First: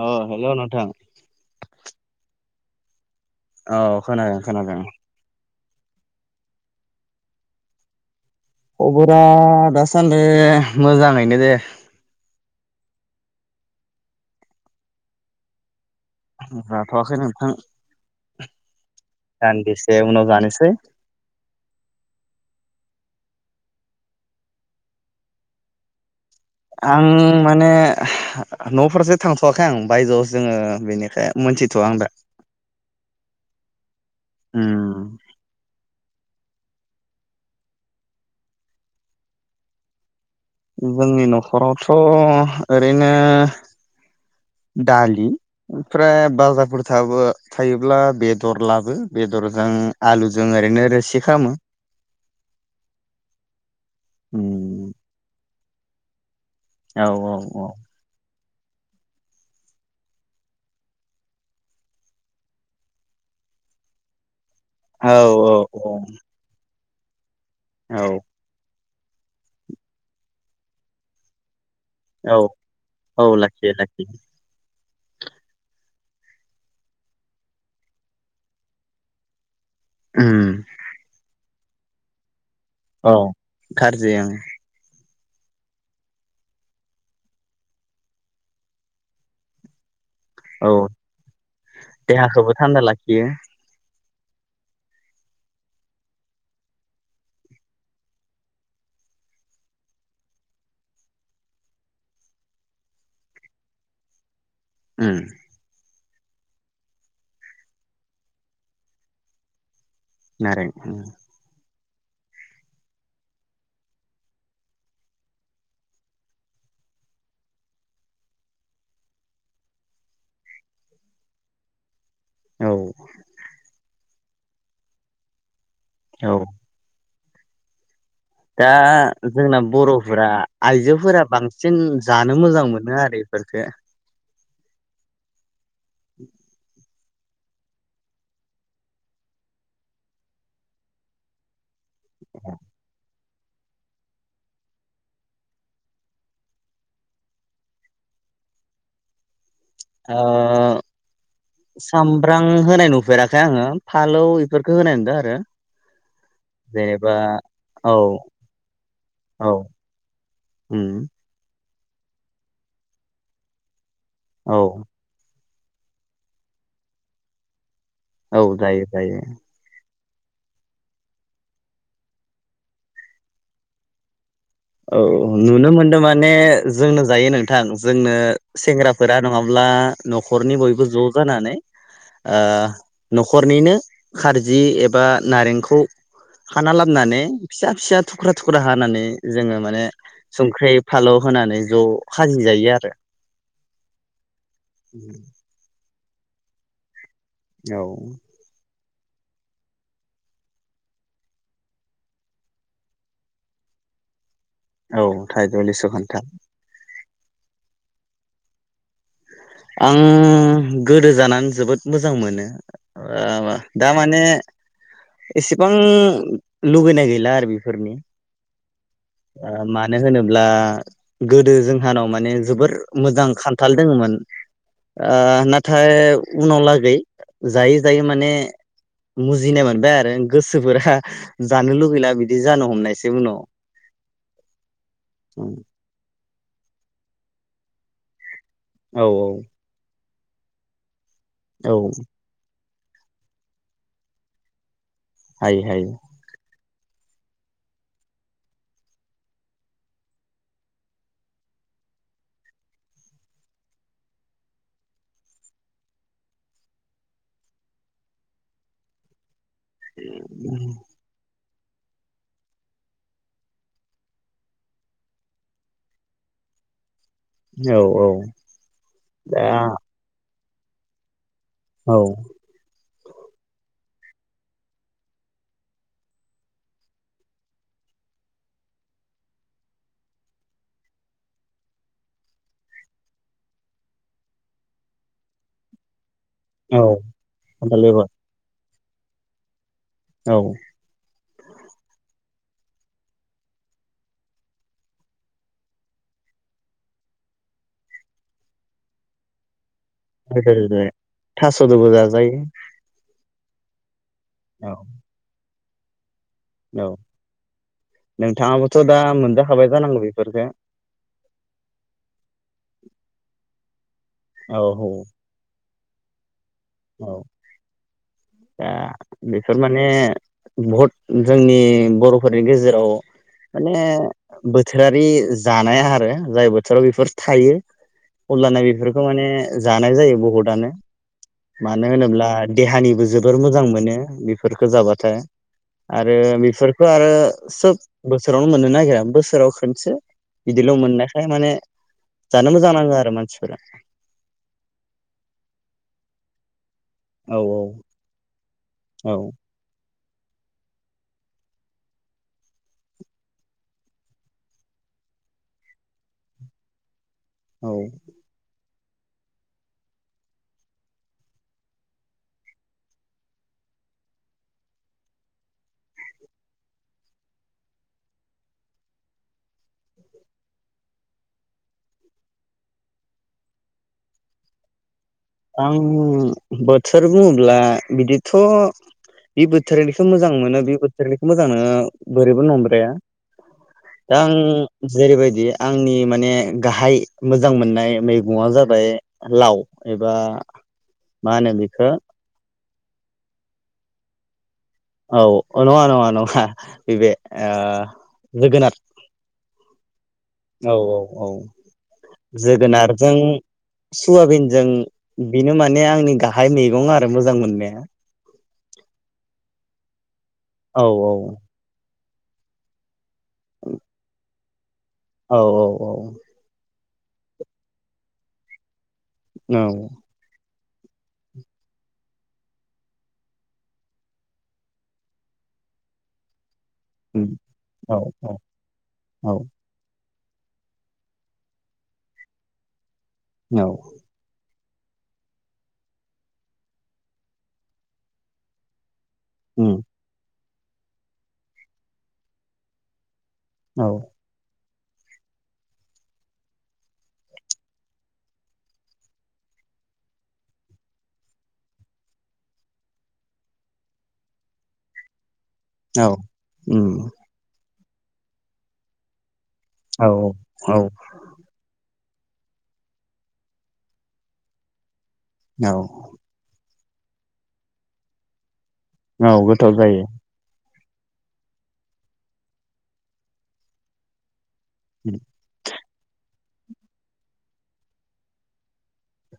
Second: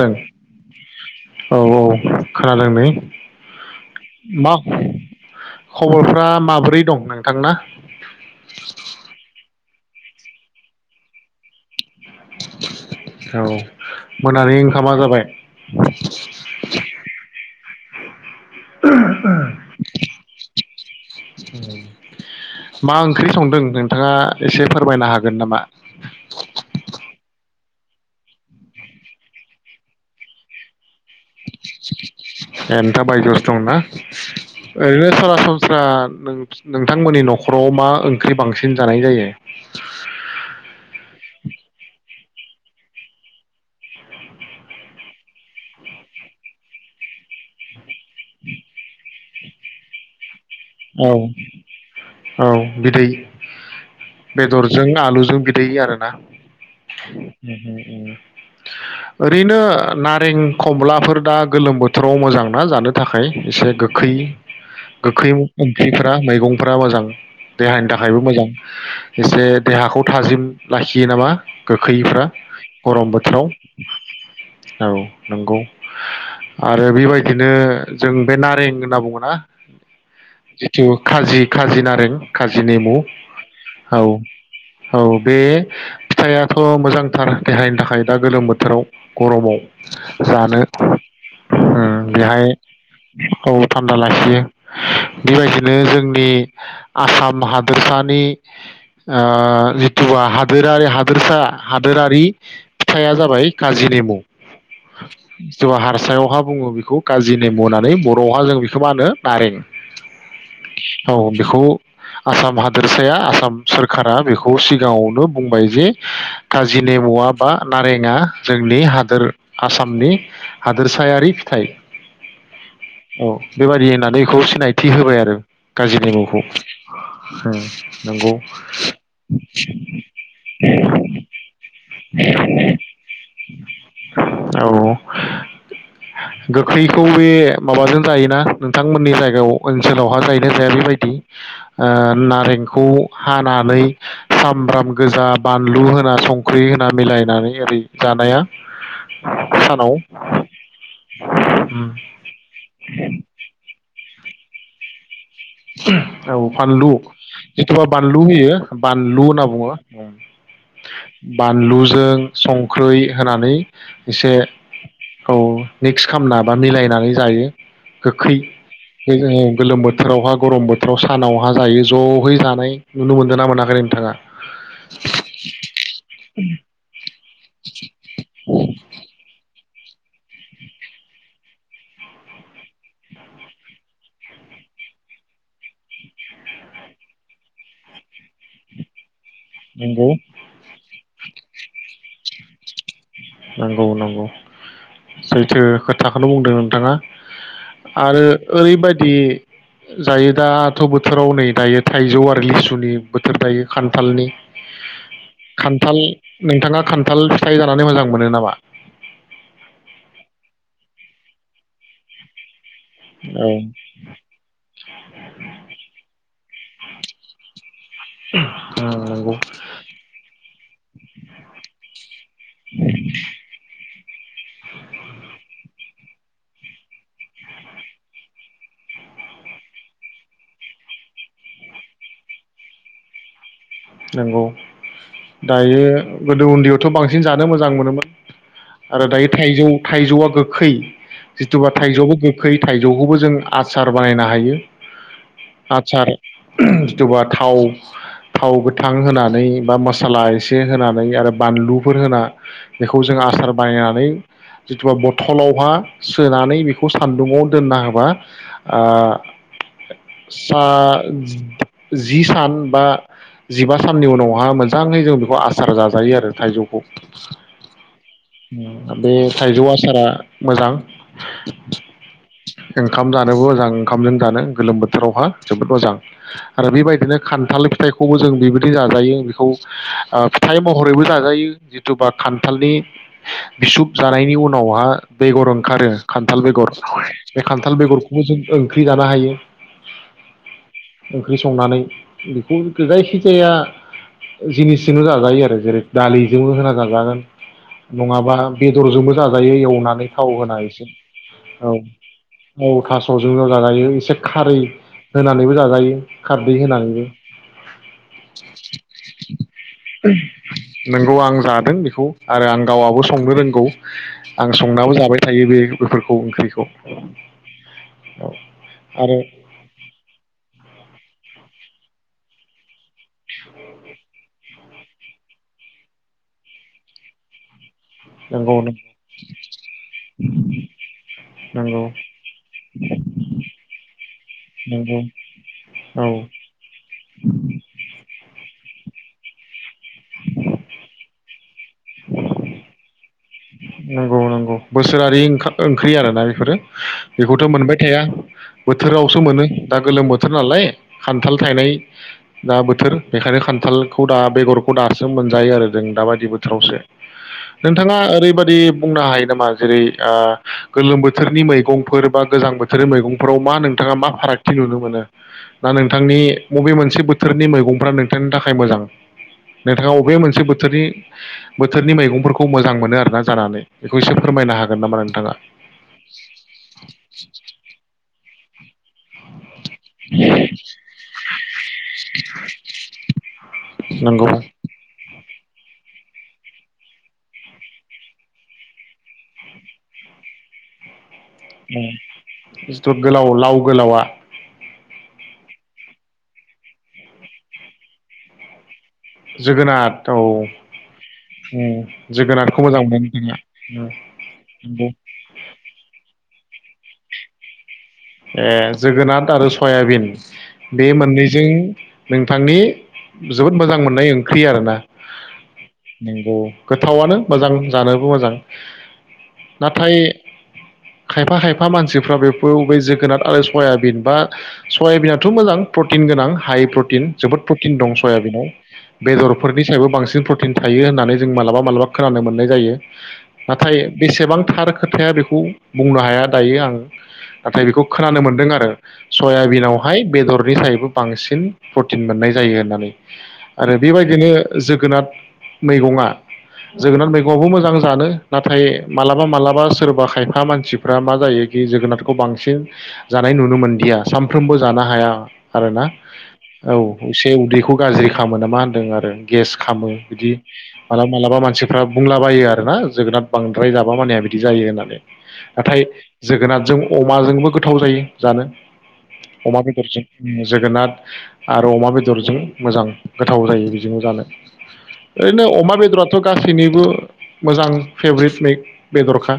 अ हेल' नोंथां औ औ [unintelligible] औ खोनादों मा खोनादों। खबरफ्रा माबोरै दं नोंथांना? खबरा दासान्दि मोजाङैनो दे। औ मोनानि ओंखामा जाबाय। जाथ'आाखै नोंथां दानदिसे उनाव जानोसै। मा ओंख्रि संदों नोंथाङा एसे फोरमायनो हागोन नामा? आं माने न'फोरसे थांथ'वाखै आं बायजोआवसो जोङो बेनि ए नोंथाङा बायजोआवसो दंना उम ओरैनो सरासनस्रा नों-नोंथांमोननि न'खराव मा ओंख्रि बांसिन जानाय जायो? जोंनि नखरावथ' ओरैनो दालि ओमफ्राय बाजारफोर थाबो थायोब्ला बेदर लाबो बेदरजों आलु। औ औ बिदै बेदरजों उम आलुजों बिद [unintelligible] आरोना औ औ [inaudible] ओरैनो नारें खमलाफोर दा गोलोम बोथोराव मोजांना जानो थाखाय एसे गोखै। औ औ ओंख्रिफोरा मैगंफोर ब्रा मोजां देहानि औ थाखायबो मोजां। एसे देहाखौ थाजिम लाखियो नामा? गोखैयैफ्रा औ गरम औ बोथोराव लाखियो लाखियो औ नंगौ आरो बेबायदिनो जों बे नारें होनना बुङोना? उम जिथु खारजि खारजि नारें काजि नेमु औ औ खारजि ओं औ बे फिथाइयाथ' मोजांथार देहानि थाखाय दा गोलोम बोथोराव गरमाव। जानो औ बेहाय देहाखौबो थान्दा लाखियो औ थाम बा लाखियो। बेबायदिनो जोंनि आसाम हादोरसानि ओ जिथु हादोरारि हादोरसा हादोरारि फिथाइया जाबाय काजि नेमु। उम जहार सायावहा बुङो बेखौ काजि नेमु होननानै बर'आवहा जों बेखौ मा होनो नारें। नारें औ बेखौ आसाम हादोरसाया आसाम सोरखारा बेखौ सिगाङावनो बुंबाय जे काजिनेमुआ बा नारेंआ जोंनि हादोर आसामनि हादोरसायारि फिथाइ। औ औ बेबायादि होननानै [unintelligible] नायथि होबाय आरो। काजि औ नेमुखौ। ए [unintelligible] दा जोंना बरफोरा आइजोफोरा बांसिन जानो मोजां मोनो आरो इफोरफोरखो। औ गोखै खौ बे माबाजों जायोना नोंथांमोननि जायगायाव ओनसोलावहा जाहैनाय जाया बेबायदि। नारेंखौ हानानै सामब्राम गोजा बानलु होना सं ख्रि होना मिलायनानै ओरै जानाया सानाव आं उम सामब्राम होनाय नुफेराखै आङो। फालौ इफोरखौ होनाय नुनदो आरो। औ फानलु जेनेबा जिथबा औ बानलु होयो बानलु होनना औ बुङो। उम लुजों संख्रै होनानै एसे औ औ मिक्स खालामना बा मिलायनानै जायो। गोखै औ जायो बै जायो जोङो गोलोम बो फोरावहा गरम बोथोराव सानावहा जायो जहैनानै नुनो मोनदों ना मोनाखै नोंथाङा? औ नुनो मोनदों माने जोंनो जायो नो थां जोंनो सेंग्राफोरा नङा अब्ला नखरनि बयबो ज जानानै नखरनिनो खारजि एबा नारेंखौ खाना लाबनाने फिसा फिसा थुख्रा थुख्रा हानानै जोङो माने नंगौ संख्रि फालौ होनानै ज खाजि जायो आरो। नागौ नागौ सैथो खो थाखौनो बुंदों नोंथाङा। औ आरो ओरैबाय दि जायो दाथ बोथोराव नै दायो थाइजौ आरो लिसुनि बोथोर दायो खान्थालनि। औ थाइजौ लिसु खान्थाल नोंथाङा खान्थाल थाइ जानानै मोजां मोन मोनो नामा आं गोदो जानानै जोबोद मोजां मोनो ओ ब औ दा माने एसेबां लुगैनाय गैला आरो बेफोरनि नंगौ ओ मानो होनोब्ला गोदो जोंहानाव माने जोबोर मोजां खान्थाल दङमोन आ नाथ हाय उनाव लागै जायै जायै माने मुजिनाय मोनबाय आरो गोसोफोरा जानो लुगैला बिदि जानो हमनायसै उनाव नंगौ दायो गोदो उन्दैयावथ' बांसिन जानो मोजां मोनोमोन औ आरो दायो थाइजौ थाइजौआ गोखै औ जिथुुबा थाइजौआबो गोखै थाइजौखौबो जों आसार बानायनो हायो हाय हाय आसार [unintelligible] जिथुबा थाव थाव गोथ थां होनानै बा मसाला एसे होनानै आरो बानलुफोर होना बेखौ जों आसार बानायनानै जिथुुबा बथलावहा सोनानै बेखौ सान्दुंङाव दोनना होबा ओ सा जि सान बा जिबा साननि उनावहा मोजाङै जों बेखौ आसार जाजायो आरो थाइजौखौ औ औ बे दा थाइजौ आसारा मोजां औ ओंखाम जानोबो मोजां ओंखामजों जानो गोलोम बोथोरावहा जोबोद मोजां आरो बेबायदिनो खान्थाल फिथाइखौबो जों बेबायदि जाजायो बेखौ ओ फिथाइ महरैबो जाजायो जिथुबा खान्थालनि बिसुब जानायनि उनावहा बेगर ओंखारो खान्थाल बेगर औ बे खान्थाल बेगरखौबो जों ओ ख्रि जानो हायो। औ [unintelligible] ओंख्रि संनानै बेखौ जायखिजाया जिनिसजोंनो जाजायो आरो जेरै दालिजोंबो होना जाजागोन नङाबा बेदरजोंबो जाजायो एवना [unintelligible] थास'दोबो जाजायो औ [unintelligible] जाजायो एसे खारै औ होनानैबो जाजायो जायो खारदै औ होनानैबो नोंथाङाबोथ' दा मोनजाखाबाय जानांगौ बेफोरखो [unintelligible] नोंगौ आं जादों बेखौ आरो आं आं गावआबो संनो रोंगौ आं औ संनाबो जाबाय थायो बे बेफोरखौ ओंख्रि दा आरो बेफोर माने बहुद जोंनि बरफोरनि गेजेराव माने बोथोरारि जानाय आरो जाय बोथोराव बेफोर थायो। नंगौ अब्लाना बेफोरखौ माने जानाय जायो बहुतआनो। नंगौ मानो होनोब्ला देहानिबो जोबोर मोजां मोनो बेफोरखौ नंगौ जाबाथाय औ आरो बेफोरखो आरो सोब बोसोरावनो मोननो नागिरा बोसोराव खनसे बिदिल मोननायखाय माने जानो मोजां नाङो आरो मानसिफोरा। नंगौ नंगौ बोसोरारि ओंखा ओंख्रि आरोना बेफोरो। [unintelligible] औ बेखौथ मोनबाय थाया औ बोथोरावसो मोनो दा गोलोम बो थोर नालाय खान्थाल थायनाय दा बोथोर बेखायनो खान्थालखौ दा बेगरखौ दासो मोनजायो आरो जों दाबादि बोथोरावसो। [unintelligible] औ नोंथाङा ओरैबाद इ बुंनो हायो नामा जेरै आ गोलोम बोथोरनि मैगंफोर बा गोजां बोथोरनि मैगंफोराव मा नोंथाङा मा फारागथि नुनो मोनो ना नोंथांनि बबे मोनसे बोथोरनि मैगंफ्रा नोंथांनि थाखाय मोजां नोंथाङा अबे मोनसे बोथोरनि बोथोरनि मैगंफोरखौ मोजां मोनो आरोना? जानानै बेखौ एसे फोरमायनो हागोन नामा? नोंथाङा आं बोथोर बुङोब्ला बिदि थ बे बोथोरनिखो मोजां मोनो बे बोथोरनिखो मोजां मोनो बोरैबो नंद्राया दा नंगौ आं जेरैबायदि आंनि माने गाहाय मोजां मोननाय मैगङा जाबाय लाव। एबा माहोनो बेखो जिथु गोलाव लाव गोलावा औ अ नङा नङा नङा [unintelligible] नैबे ओ जोगोनाद। जोगोनार औ जोगोनारखौ मोजां मोनो जोगोनारजों नोंथाङा सुवाबिनजों बेनो माने आंनि गा हाय मेगं आरो मोजां मोननाया। ए जोगोनाथ आरो सयाबिन। औ बे औ मोननैजों नोंथांनि जोबोद मोजां मोननाय ओंख्रि आरोना। औ औ औ गोथावनो मोजां जानोबो मोजां। औ नाथाय खायफा खायफा मानसिफ्रा बेखौ बै जों नाथ आरो सयाबिन बा सयाबिनाथ मोजां प्रटिन गोनां हाइ प्रट थिन उम जोबोद प्रटिन दं औ औ सयाबिनाव औ बेदरफोरनि सायाबो बांसिन प्रटिन थायो होननानै जों मालाबा मालाबा खोनानो मोननाय जायो। [unintelligible] नाथाय बेसेबांथार खोथाया बेखौ बुंनो हाया दायो आं नाथाय बेखौ खोनानो मोनदों आरो उम सयाबिनावहाय बेदर [unintelligible] फ्रायबो बांसिन प्रटिन मोननाय जायो होननानै आरो औ बेबायदिनो जों जोगोनाद मैगङा जोगोनार मैगङावबो मोजां जानो नाथाय मालाबा मालाबा सोरबा खायफा मानसिफ्रा मा जायोखि जोगोनारखौ बांसिन जानाय नुनो मोनदिया सानफ्रोमबो जानो हाया आरोना औ उम एसे उदैखौ गाज्रि खामो नामा होन्दों आरो। गेस खामो औ बिदि औ मालाबा मालाबा मानसिफ्रा बुंलाबायो आरोना जोगोनार बांद्राय जाबा माने‌ बिदि जायो होननानै। नाथाय जोगोनारजों अमाजोंबो गो गोथाव जायो जानो। अमा गोथाव बेदरजों जायो जोगोनाथ आरो अमा बेदरजों मोजां गोथाव जायो बेजोंनो जानो। ओरैनो अमा बेदरा थ गासैनिबो मोजां फेभरिट मै बेदरखा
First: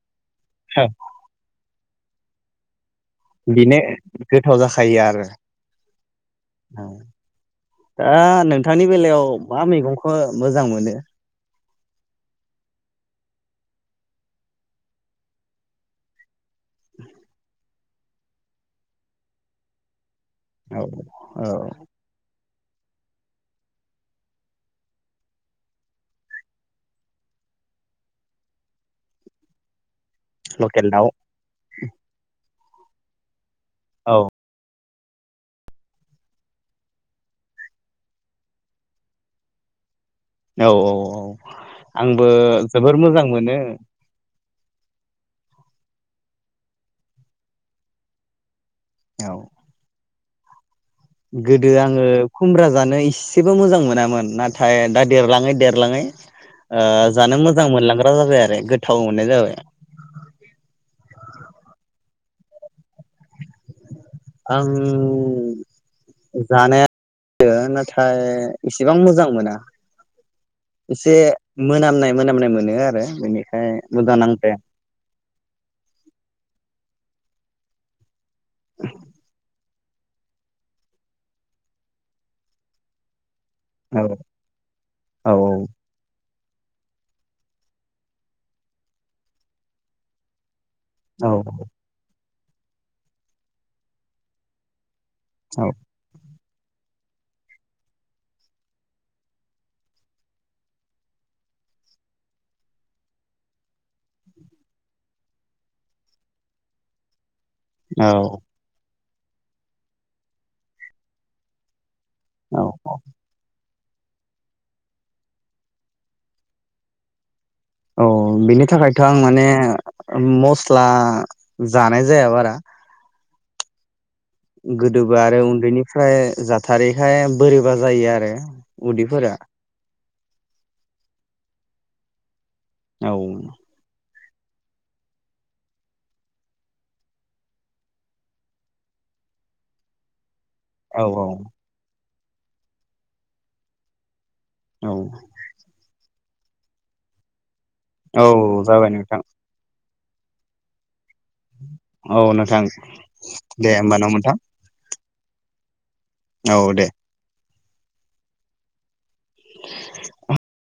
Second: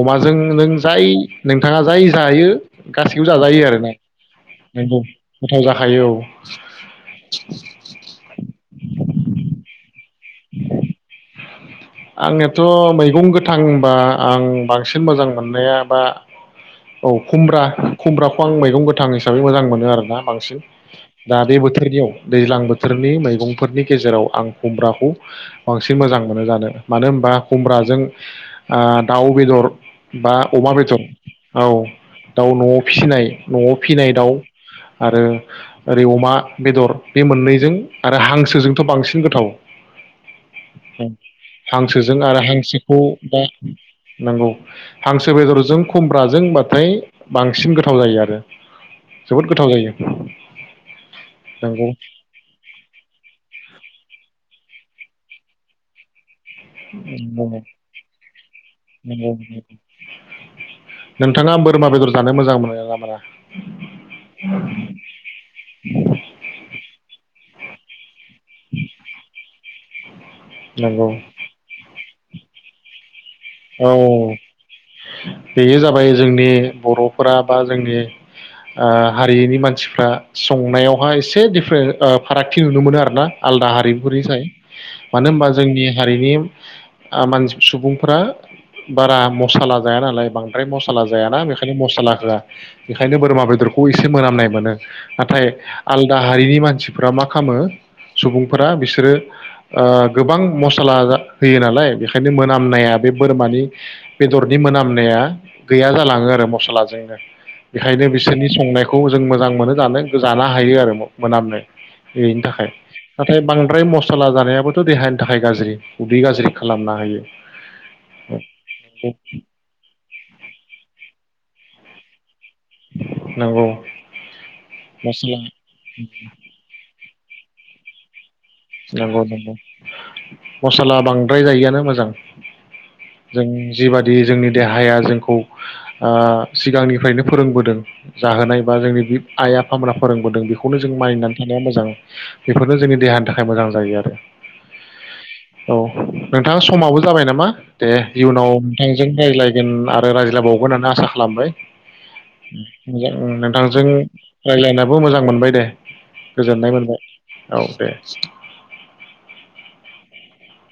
अमा जों नों जाय नों बिथाङा जाय जायो गासैखौबो जाजायो बेनो आरोना गोथाव जाखायो नंगौ आरो गोथाव जाखायो औ दा नोंथांनि बेलायाव मा मैगं [unintelligible] मोजां मोनो। आंनियाथ मैगं गोथांबा आं बांसिन मोजां मोननाया बा औ खुमब्रा खुमब्राखौ आं मैगं गोथां हिसाबै मोजां मोनो आरोना। बांसिन औ दा औ बे बोथोरनियाव दैज्लां बोथोरनि मैगंफोरनि गेजेराव आं खुमब्राखौ बांसिन मोजां मोनो जानो। मानो होनबा खुमब्राजों आ दाउ बेदर बा अमा लकेल बेदर दाउ दाउ नआव फिसिनाय नआव फिनाय औ दाउ आरो ओरै अमा बेदर बे मोननैजों आरो हांसोजोंथ बांसिन गोथाव। औ औ औ हांसोजों आंबो आरो जोबोर हांसोखौ मोजां दा मोनो हांसो बेदरजों खुमब्राजोंबाथाय बांसिन गोथाव जायो आरो। औ जोबोद गोथाव जायो। गोदो नंगौ आङो खुमब्रा जानो इसेबो मोजां मोन मोनामोन नाथाय दा देरलाङै देरलाङै ओ जानो नंगौ मोजां मोनलांग्रा जाबाय आरो गोथाव मोननाय नंगौ जाबाय। नोंथाङा बोरमा बेदर जानो मोजां मोनो ना मोना आं जानाया [unintelligible] नाथाय इसेबां मोजां मोना नंगौ एसे मोनामनाय मोनामनाय मोनो आरो बेनो औ बेयो जाबाय जोंनि बर' फोरा बा जोंनि ओ हारिनि मानसि फ्रा संनायावहाय एसे दिफरे ओ एसे फारागथि नुनो मोनो आरोना आलदा औ हारिफोरनिसाय मानो औ होनबा जोंनि हारिनि आं मानसि सुबुंफोरा बारा मसाला जाया नालाय बां द्राय मसाला औ जायाना बेखायनो मसाला होआ बेखायनो बोरमा बेदरखौ एसे मोनामनाय मोनो नाथाय आलदा हारिनि मानसि फोराव मा खालामो सुबुंफोरा बिसोरो ओ गोबां मसला होयो नालाय बेखायनो मोनामनाया बे बोरमानि बेदरनि मोनामनाया गैया जालाङो आरो मस्लाजोंनो बेखायनो औ बिसोरनि संनायख खौ जों मोजां मोनो जानो जानो हायो आरो मोनामनो बेनि औ थाखाय औ नाथाय बां फ्राय मसाला जानायाबोथ' देहानि थाखाय गाज्रि उदै गाज्रि खालामना होयो औ बिनि थाखायथ' आं माने मस्ला जानाय जाया बारा नंगौ गोदोबो मस्ला आरो उन्दैनिफ्राय जाथारै खाय बोरैबा जायो आरो नंगौ उदैफोरा नंगौ मसाला बांद्राय जायैआनो मोजां औ जों जिबाद दि जोंनि देहाया जोंखौ ओ सिगांनिफ्रायनो फोरोंबोदों जाहोनाय बा जोंनि बि आइ आफामोना फोरोंबोदों बेखौ खौनो जों औ मानिनानै थानाया मोजां बेफोरनो जोंनि देहानि थाखाय मोजां जायो आरो औ औ नोंथां समाबो जाबाय नामा दे इयुनाव औ जाबाय नोंथांजों नोंथां रायज्लायगोन आर रायज्लायबावगोन होननानै आसा खालामबाय औ नोंथां [unintelligible] मोजां दे नोंथांजों होमबा न' नोंथां रायलायना बो मोजां मोनबाय दे औ गोजोननाय दे मोनबाय औ दे [unintelligible] [unintelligible]